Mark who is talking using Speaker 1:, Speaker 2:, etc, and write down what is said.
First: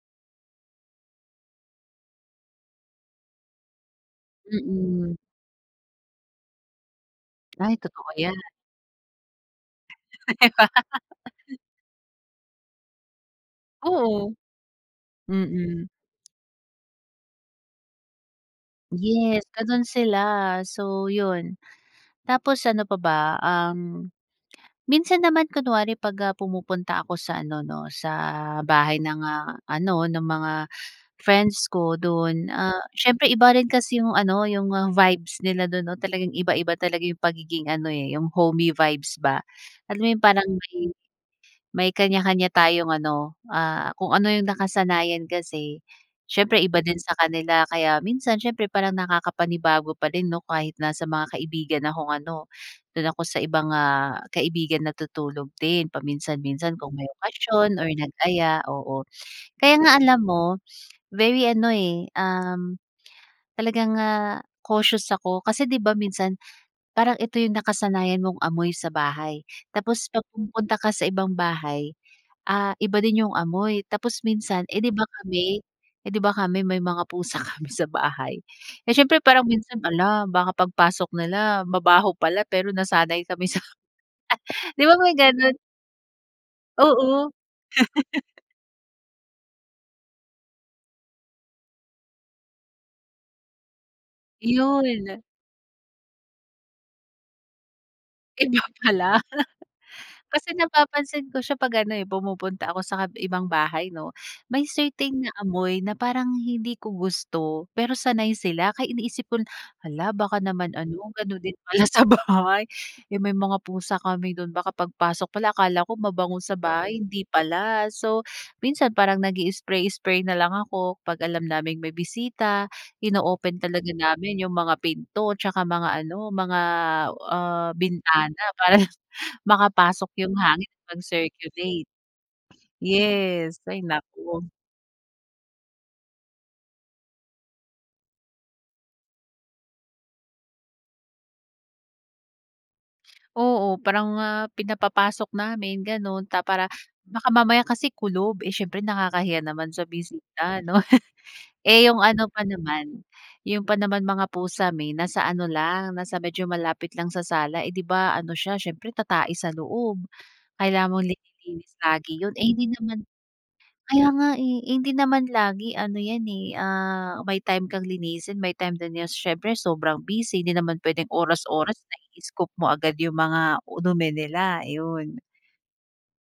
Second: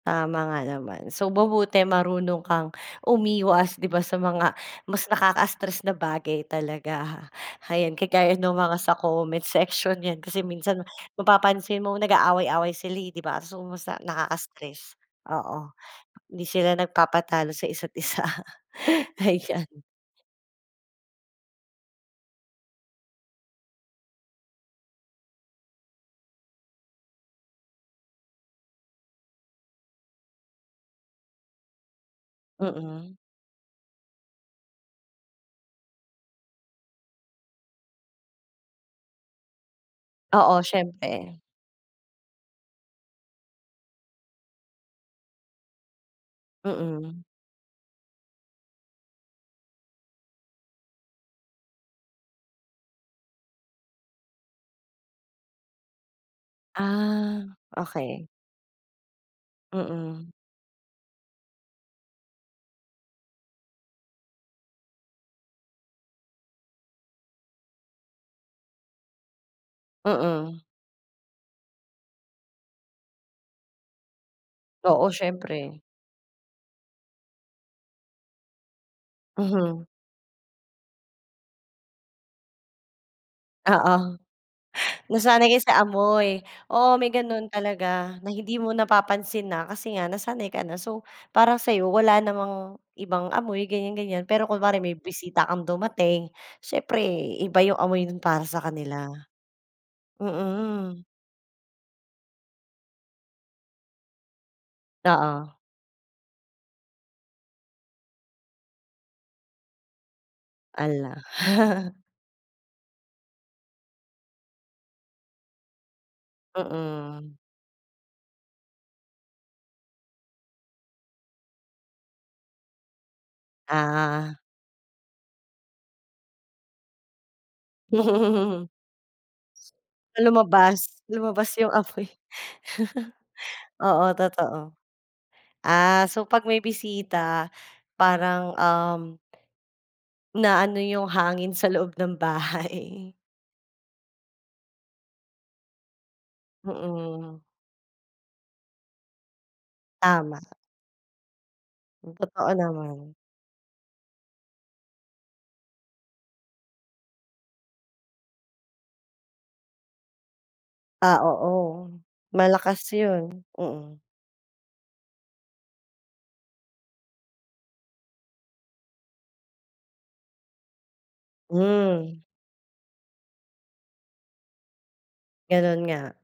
Speaker 1: Tama nga naman. So mabuti marunong kang umiwas, 'di ba, sa mga mas
Speaker 2: Mm.
Speaker 1: nakaka-stress na bagay talaga.
Speaker 2: Ay,
Speaker 1: Ayan,
Speaker 2: totoo
Speaker 1: kagaya
Speaker 2: 'yan.
Speaker 1: ng mga sa comment section 'yan, kasi
Speaker 2: 'Di ba?
Speaker 1: minsan mapapansin mo nag-aaway-away sila, eh, 'di ba, so sa
Speaker 2: Oo.
Speaker 1: nakakastress. Oo,
Speaker 2: Mm.
Speaker 1: hindi sila nagpapatalo sa isa't isa,
Speaker 2: Yes,
Speaker 1: ayan.
Speaker 2: gano'n sila. So 'yon, tapos ano pa ba, um, minsan naman kunwari 'pag, ah, pumupunta ako sa ano, 'no, sa bahay ng, ah, ano ng mga friends ko do'n. Ah,
Speaker 1: Mm.
Speaker 2: siyempre iba rin kasi 'yong ano, 'yong, ah, vibes nila do'n, 'no. Talagang iba-iba talaga 'yong pagiging ano, eh, 'yong homey vibes ba. Alam mo yung parang
Speaker 1: Oo,
Speaker 2: may
Speaker 1: siyempre.
Speaker 2: may kaniya-kaniya tayong ano, ah, kung ano 'yong nakasanayan kasi, siyempre iba din sa
Speaker 1: Mm.
Speaker 2: kanila. Kaya minsan siyempre parang nakakapanibago pa din, 'no, kahit nasa mga kaibigan akong ano, do'n ako sa ibang, ah, kaibigan natutulog din paminsan-minsan kung may
Speaker 1: Ah,
Speaker 2: okasyon or
Speaker 1: okey.
Speaker 2: nag-aya, oo. Kaya nga, alam
Speaker 1: Mm.
Speaker 2: mo very ano, eh, um, talagang, ah, cautious ako, kasi 'di ba minsan parang ito 'yong nakasanayan mong amoy sa bahay. Tapos 'pag
Speaker 1: Mm.
Speaker 2: pumunta ka sa ibang bahay, ah, iba din 'yong amoy. Tapos minsan, eh, 'di ba
Speaker 1: Oo,
Speaker 2: kami,
Speaker 1: siyempre.
Speaker 2: eh, 'di ba kami may mga pusa kami sa bahay, eh, siyempre parang minsan,
Speaker 1: Mhm.
Speaker 2: hala, baka pagpasok nila mabaho pala, pero nasanay kami sa
Speaker 1: Oo,
Speaker 2: 'di ba may
Speaker 1: nasanay
Speaker 2: gano'n?
Speaker 1: ka sa amoy. Oo may
Speaker 2: Oo.
Speaker 1: gano'n talaga na hindi mo napapansin na kasi nga nasanay ka na. So parang sa'yo wala namang ibang amoy, ganiyan, ganiyan. Pero kunwari
Speaker 2: Iyon.
Speaker 1: may bisita kang dumating, siyempre iba 'yong amoy no'n para sa
Speaker 2: Iba
Speaker 1: kanila.
Speaker 2: pala, kasi
Speaker 1: Mm.
Speaker 2: napapansin ko siya 'pag ano, eh, pumupunta ako sa kab ibang bahay, 'no. May certain na
Speaker 1: Oo.
Speaker 2: amoy na parang hindi ko gusto pero sanay sila. Kaya iniisip ko na, hala, baka naman ano
Speaker 1: Hala.
Speaker 2: gano'n din pala sa bahay, eh, may mga pusa kami do'n. Baka pagpasok pala akala ko mabango sa bahay, hindi
Speaker 1: Mm.
Speaker 2: pala. So minsan parang nag-i-spray-spray na lang ako 'pag alam naming may bisita. Ino-open talaga
Speaker 1: Ah.
Speaker 2: namin 'yong mga pinto 'tsaka mga ano, mga, ah, bintana para makapasok
Speaker 1: Na
Speaker 2: 'yong hangin,
Speaker 1: lumabas. Lumabas 'yong
Speaker 2: mag-circulate.
Speaker 1: amoy.
Speaker 2: Yes, ay,
Speaker 1: Oo,
Speaker 2: naku.
Speaker 1: totoo. Ah, so 'pag may bisita, parang um Na-ano 'yong hangin sa loob ng bahay.
Speaker 2: Oo, parang nga pinapapasok namin gano'n. Ta para baka
Speaker 1: Mm.
Speaker 2: mamaya kasi kulob, eh, siyempre nakakahiya naman sa
Speaker 1: Tama.
Speaker 2: bisita 'no. Eh, 'yong
Speaker 1: M
Speaker 2: ano pa
Speaker 1: totoo
Speaker 2: naman,
Speaker 1: naman.
Speaker 2: 'yong pa naman mga pusa may nasa ano lang, nasa medyo malapit lang sa sala. Eh, 'di ba ano siya, siyempre tatae sa loob, kailangan mong
Speaker 1: Ah,
Speaker 2: nililinis
Speaker 1: oo.
Speaker 2: lagi 'yon. Eh, hindi
Speaker 1: Malakas
Speaker 2: naman
Speaker 1: 'yon. Mm.
Speaker 2: kaya nga, eh, hindi naman lagi ano 'yan, eh, ah, may time kang linisin, may time din na siyempre sobrang busy, hindi naman puwedeng oras-oras
Speaker 1: Hmm.
Speaker 2: na-i-scoop mo agad 'yong mga u dumi nila. Ayun.
Speaker 1: Gano'n nga.